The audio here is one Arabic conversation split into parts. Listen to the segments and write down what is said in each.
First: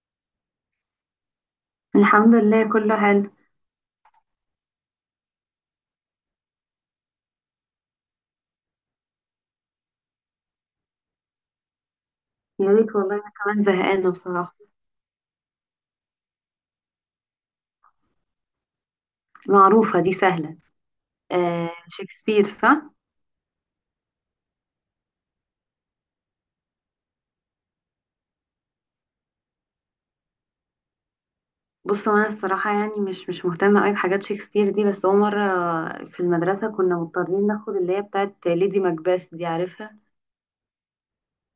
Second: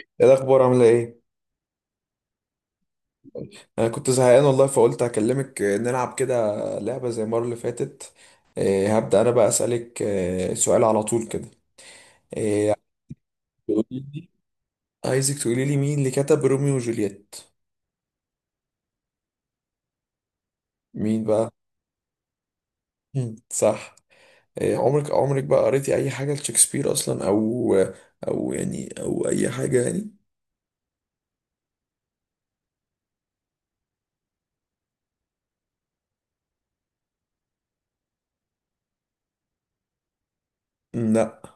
ايه الاخبار؟ عامله ايه؟ الحمد لله، كله حلو. انا كنت زهقان والله، فقلت اكلمك. نلعب كده، لعبه زي المره اللي فاتت. هبدا انا بقى اسالك سؤال على طول كده. يا آه، ريت والله، انا كمان تقولي زهقانه لي- بصراحه. عايزك تقولي لي مين اللي كتب روميو وجولييت. معروفه دي، سهله. مين بقى؟ آه شكسبير صح. مم. صح. عمرك بقى قريتي اي حاجه لشكسبير اصلا، او يعني او اي حاجه يعني؟ بص هو انا الصراحه يعني مش مهتمه قوي بحاجات شكسبير دي، بس هو مره في المدرسه كنا مضطرين ناخد اللي هي بتاعت ليدي ماكبث دي، عارفها؟ مم، لا.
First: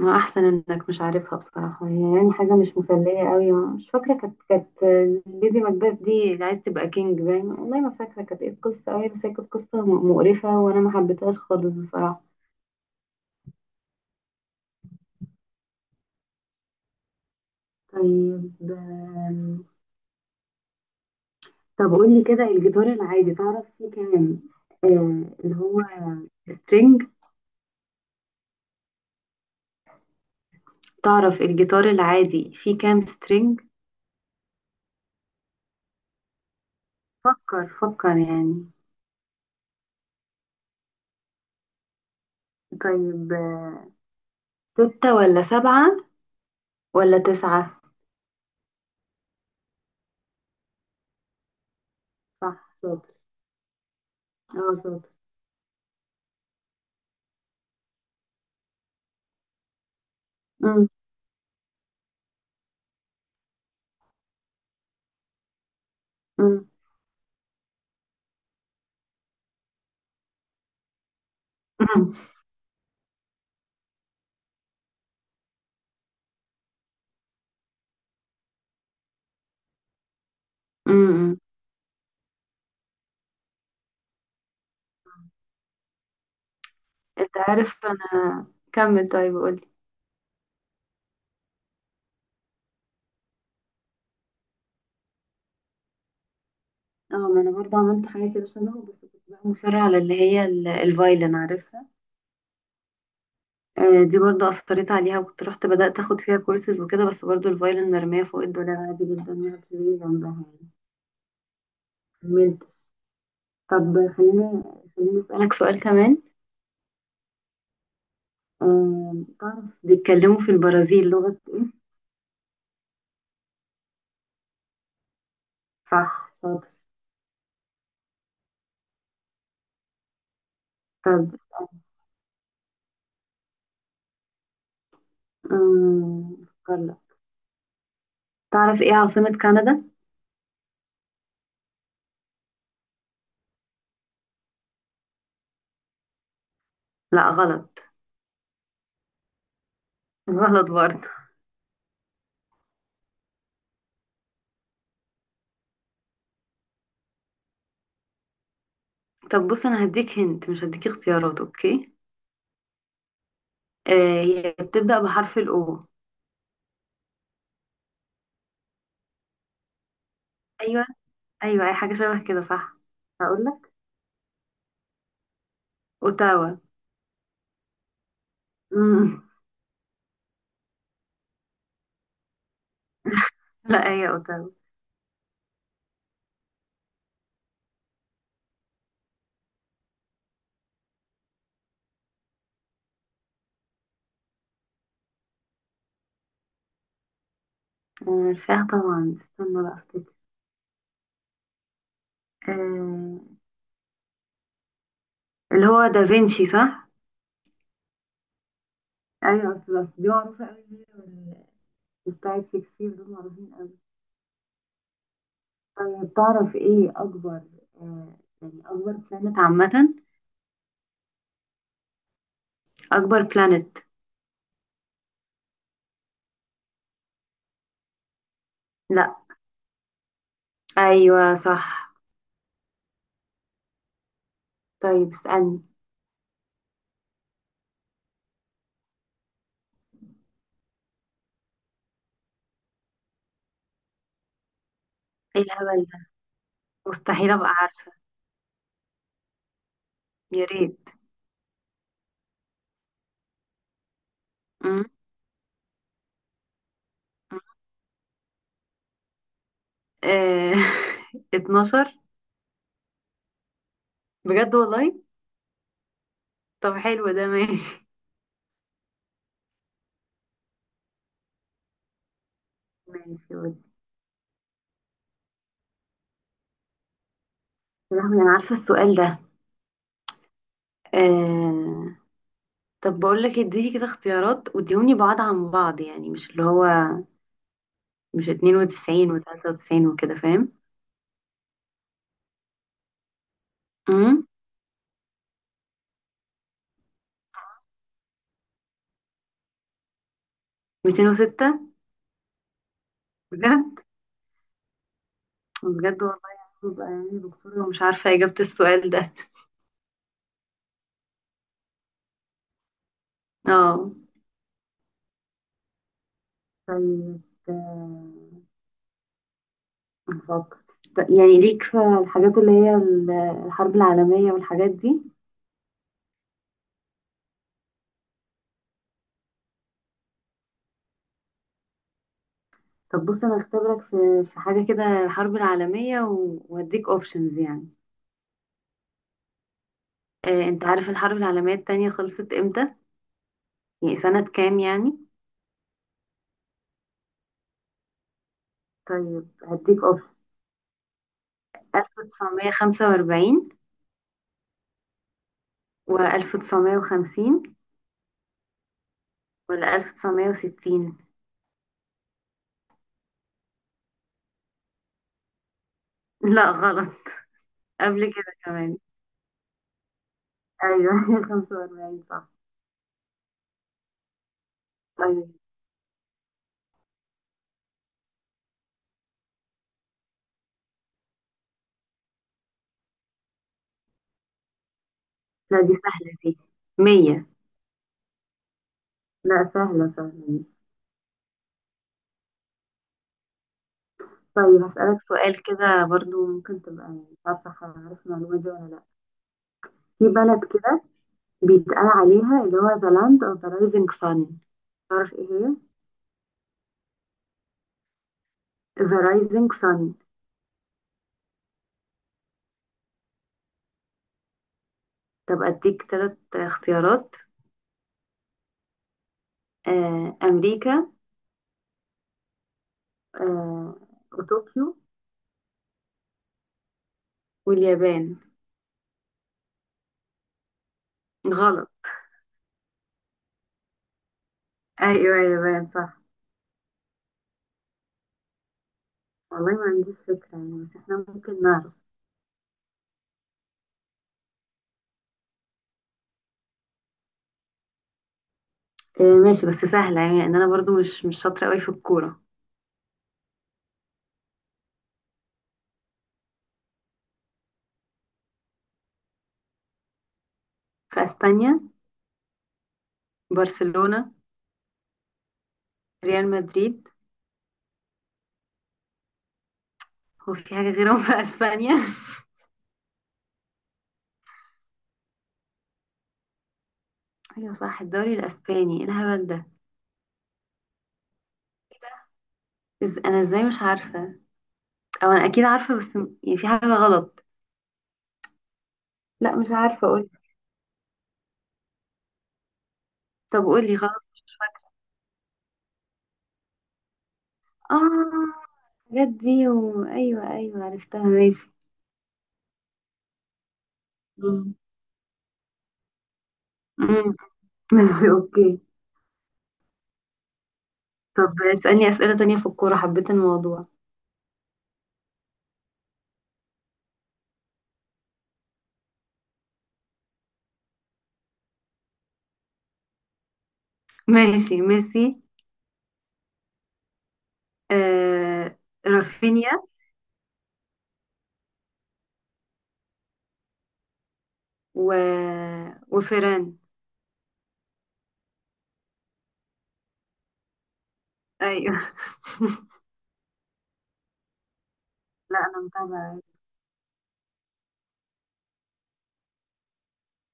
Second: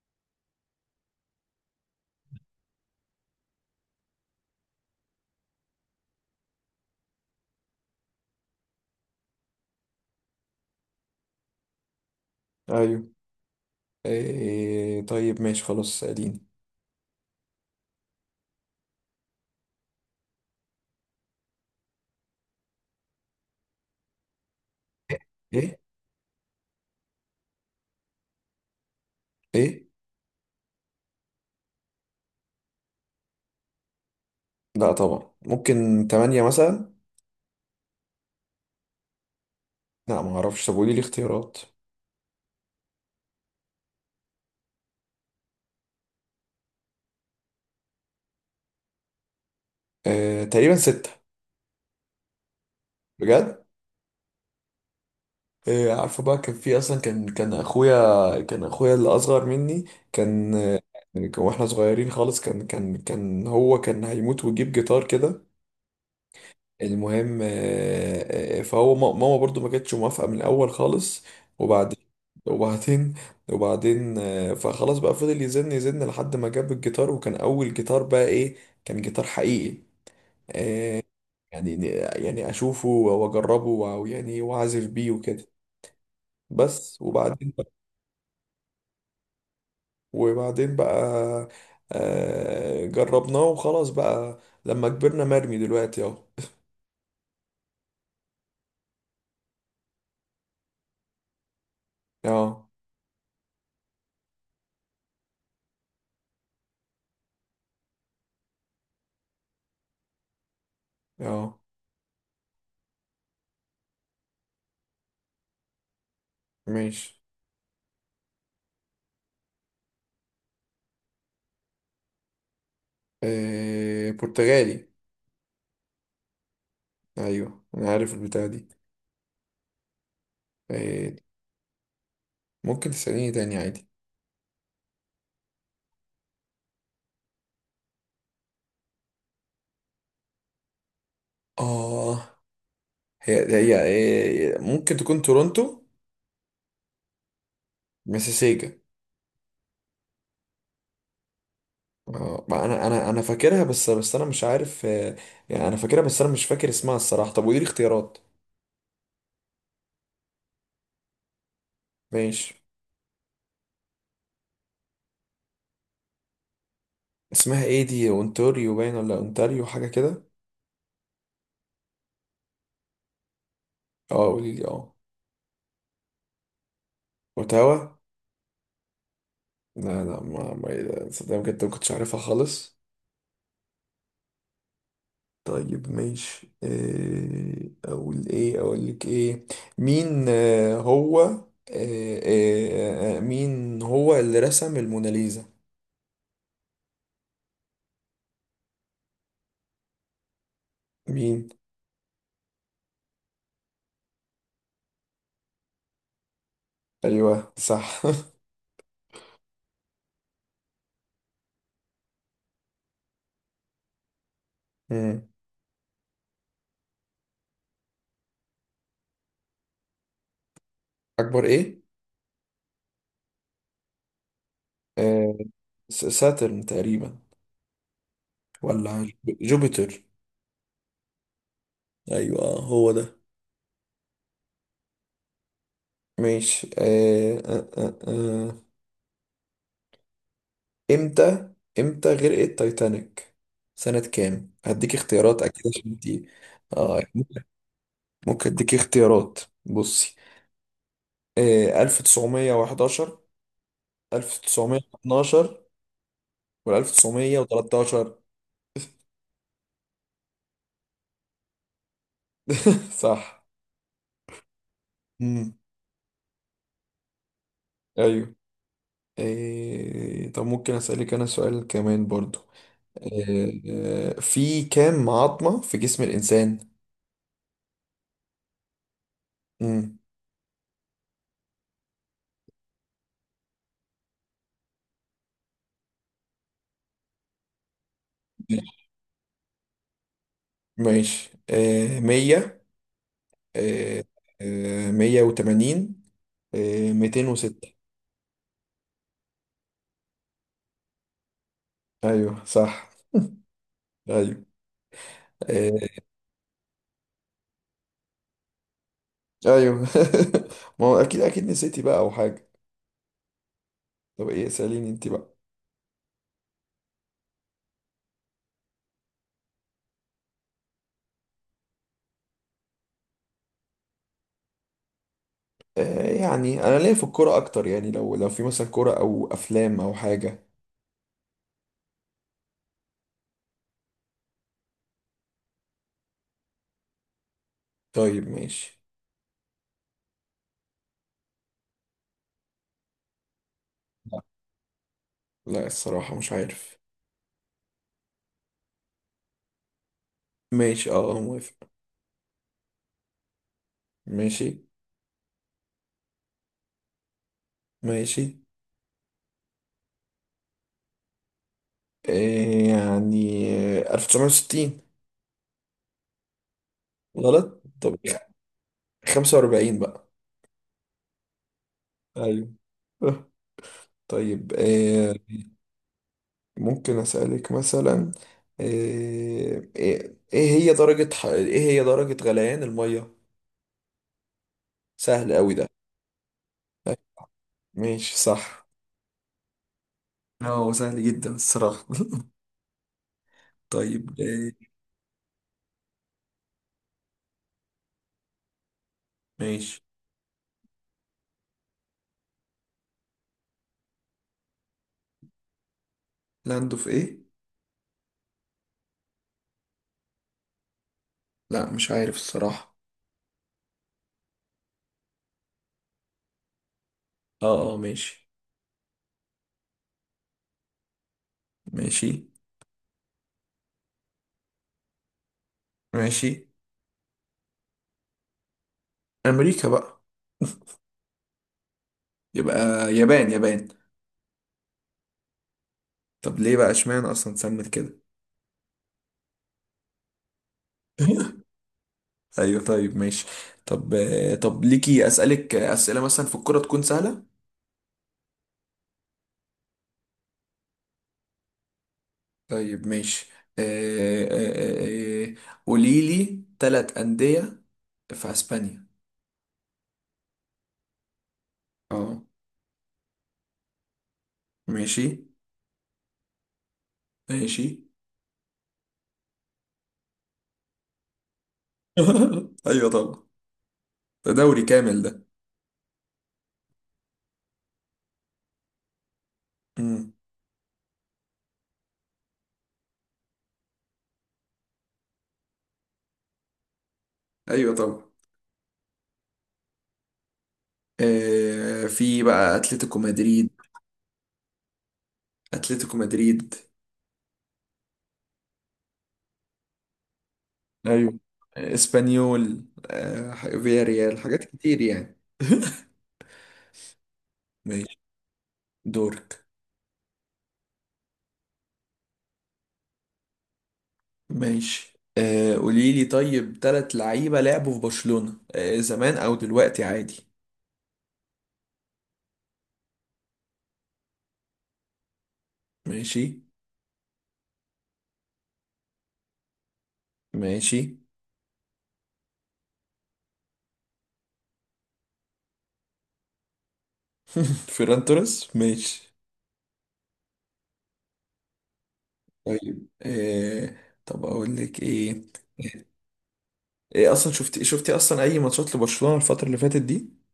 ما احسن انك مش عارفها بصراحه، هي يعني حاجه مش مسليه قوي. مش فاكره، كانت ليدي ماكبث دي اللي عايز تبقى كينج باين، والله ما فاكره كانت ايه القصه قوي، بس هي كانت قصه مقرفه وانا ما حبيتهاش خالص بصراحه. ايوه. طيب ماشي خلاص، سأليني. طيب، طب قول لي كده، الجيتار العادي تعرف فيه كام؟ آه اللي ايه؟ هو سترينج. ايه؟ تعرف الجيتار العادي فيه كام سترينج؟ لا طبعا، ممكن تمانية مثلا؟ فكر يعني. لا ما اعرفش، طب قولي لي اختيارات. طيب آه، ستة ولا سبعة، ولا تسعة؟ تقريبا ستة. صح شاطر. بجد؟ اه شاطر. عارفه بقى، كان في اصلا كان كان اخويا كان اخويا اللي اصغر مني. كان. أم، واحنا صغيرين خالص، كان هو كان هيموت ويجيب جيتار كده. أم، المهم فهو ماما برضو ما كانتش موافقة من الاول خالص. وبعد، أم، وبعدين، وبعدين فخلاص بقى فضل يزن يزن لحد ما جاب الجيتار، وكان اول جيتار بقى ايه؟ كان جيتار حقيقي. أم، آه، أم. يعني، يعني اشوفه واجربه ويعني واعزف بيه وكده. بس انت وبعدين بقى، عارف انا، كمل طيب قول لي. وبعدين بقى جربناه وخلاص بقى. لما كبرنا، مرمي دلوقتي اهو. اه، ما انا برضه عملت حاجة كده شبهه، بس كنت بقى مصرة على اللي هي الفايلن، عارفها؟ اه، دي برضو أثرت عليها، وكنت رحت بدأت أخد فيها كورسز وكده، بس برضو الفايلن مرمية فوق الدولاب عادي جدا، ما في جنبها يعني. اه كملت. طب خليني، خليني أسألك سؤال كمان. ماشي. آه، تعرف بيتكلموا في البرازيل لغة إيه؟ برتغالي. صح شاطر. ايوه انا عارف البتاع دي. آه، طب ممكن تسأليني تاني عادي. آم، أفكر لك. تعرف إيه عاصمة كندا؟ اه. هي، هي ممكن تكون تورونتو. لا غلط. مسيسيجا. غلط برضه. ما انا فاكرها، بس انا مش عارف. يعني انا فاكرها بس انا مش فاكر اسمها الصراحه. طب ودي الاختيارات؟ طب بص، أنا هديك، هنت مش هديك اختيارات، أوكي. ماشي. آه، هي بتبدأ بحرف الأو. اسمها ايه دي؟ اونتاريو باين، ولا اونتاريو حاجه كده. أيوه، أيوه، أي حاجة شبه كده صح. هقول لك، اه قولي لي، اه. أوتاوا. اوتاوا. مم. لا لا، ما صدق بجد ما كنتش عارفها خالص. لا هي اوتارو. طيب ماشي، إيه اقول؟ ايه اقول لك ايه؟ مين آه، هو آه، آه، آه، مين هو اللي رسم الموناليزا؟ عارفاها طبعا، استنى بقى افتكر. مين؟ آه، اللي هو دافنشي صح؟ ايوه صح ايوه اصل، أصل دي معروفة قوي، وبتاعت شكسبير دول معروفين قوي. مم. طيب تعرف ايه اكبر، يعني اكبر بلانت عامة؟ اكبر ايه؟ اكبر بلانت. آه، ساترن تقريبا، ولا لا. جوبيتر. ايوه صح. ايوه هو ده. طيب اسألني. ماشي. امتى، امتى غرقت تايتانيك سنة كام؟ هديك اختيارات ايه اكيد الهبل عشان ده، دي. آه مستحيل ممكن، ابقى عارفة. ممكن اديك اختيارات. بصي، يا ريت. آه 1911، مم. 1912، ولا 1913؟ آه، 12. صح. بجد والله. امم طب حلو ده، ماشي. ايوه. آه طب ممكن اسالك انا سؤال كمان برضو؟ ماشي قولي. آه، في كام عظمة في جسم الإنسان؟ يا لهوي، انا عارفة السؤال ده. مم. آه، طب بقول لك، اديني كده اختيارات واديوني بعض عن بعض، يعني مش اللي هو، مش 92 و93 وكده، فاهم؟ ماشي، آه 100، آه، امم، 180، 206. 206. أيوه صح. بجد. أيوه آه، بجد والله، يعني ببقى يعني دكتور ومش عارفة إجابة السؤال ده. أيوه ما هو أكيد أكيد نسيتي بقى أو حاجة. اه. طب إيه؟ سأليني أنت بقى. طيب آه، نفكر. طب يعني ليك في الحاجات اللي هي الحرب العالمية والحاجات دي؟ يعني أنا ليا في الكورة أكتر يعني، لو في مثلا كورة أو أفلام أو حاجة. طب بص، أنا هختبرك في حاجة كده، الحرب العالمية وهديك اوبشنز يعني. طيب ماشي. انت عارف الحرب العالمية التانية خلصت امتى؟ يعني سنة كام يعني. لا الصراحة مش عارف. طيب هديك اوبشن. ماشي، أه آه، موافق. 1945، ماشي. و1950، ماشي. ولا 1960؟ إيه يعني؟ 1960. لا غلط. غلط طب. قبل كده كمان. 45 بقى. ايوه 45 صح. ايوه آه. طيب إيه؟ طيب. ممكن أسألك مثلا، إيه هي درجة إيه هي درجة غليان المية؟ سهل أوي لا دي ده. سهلة دي. أيوة، 100. ماشي صح. لا سهلة سهلة دي. هو سهل جدا الصراحة طيب طيب إيه؟ هسألك سؤال كده برضو، ممكن تبقى مش عارفة، عارف المعلومة دي ولا لا. ماشي. في بلد كده بيتقال عليها اللي هو the land of the rising sun، تعرف ايه هي؟ لاندو في إيه؟ the rising sun. لا مش عارف الصراحة. طب اديك ثلاث اختيارات. اه، اه ماشي. أمريكا، ماشي. آه، وطوكيو، ماشي. واليابان. أمريكا بقى. غلط. يبقى، يابان، يابان. أيوة اليابان صح. طب ليه بقى اشمعنى اصلا اتسمت كده؟ والله ما عنديش فكرة يعني، بس احنا ممكن نعرف. ايوه طيب ماشي. طب ليكي اسالك اسئله مثلا في الكوره تكون سهله. ماشي بس سهلة، يعني أن أنا برضو مش شاطرة قوي في الكورة. طيب ماشي آه، آه، آه، آه، قولي لي ثلاث انديه في اسبانيا. في أسبانيا. اه برشلونة. ماشي. ريال مدريد. ماشي. هو في حاجة غيرهم في أسبانيا؟ ايوه طبعا، ده دوري كامل ده. أيوة صح، الدوري الأسباني، إيه الهبل ده. امم إز، أنا إزاي مش عارفة، أو أنا أكيد عارفة بس يعني في حاجة غلط. ايوه طبعا. لا مش عارفة أقول. في بقى اتلتيكو طب مدريد. قولي خلاص. اتلتيكو مدريد. آه، الحاجات دي، و، أيوة أيوة عرفتها ايوه. ماشي. اسبانيول، فياريال، حاجات مم. كتير يعني مم. ماشي. ماشي اوكي. دورك. طب اسألني أسئلة تانية في الكورة، حبيت الموضوع. ماشي، آه قولي لي، طيب تلات لعيبة لعبوا في برشلونة، آه، زمان أو دلوقتي عادي. ماشي، ميسي، ماشي. آه، رافينيا، ماشي. و، وفيران. فيران توريس ماشي. ايوه طيب آه، طب أقول لك إيه؟ لا انا آه، متابعة. إيه أصلا، شفتي أصلا أي ماتشات لبرشلونة الفترة اللي فاتت دي؟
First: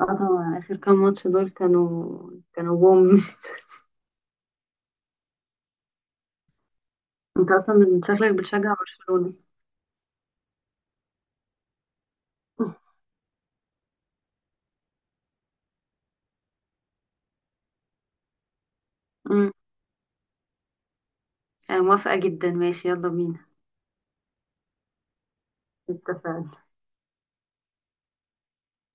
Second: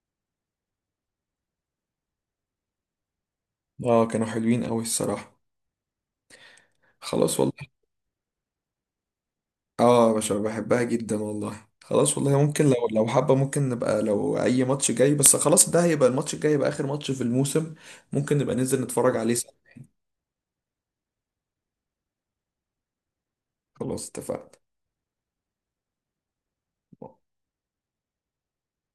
اه طبعا، اخر كام ماتش دول كانوا بوم. آه كانوا حلوين أوي الصراحة. خلاص انت والله. اصلا شكلك بتشجع برشلونة. اه يا باشا بحبها جدا والله. خلاص والله، ممكن لو لو حابة ممكن نبقى لو أي ماتش جاي. بس خلاص، ده هيبقى الماتش الجاي، يبقى آخر ماتش في الموسم. ممكن نبقى ننزل نتفرج عليه سوا. مم. آه موافقة جدا، ماشي يلا بينا. خلاص اتفقنا. اتفقنا.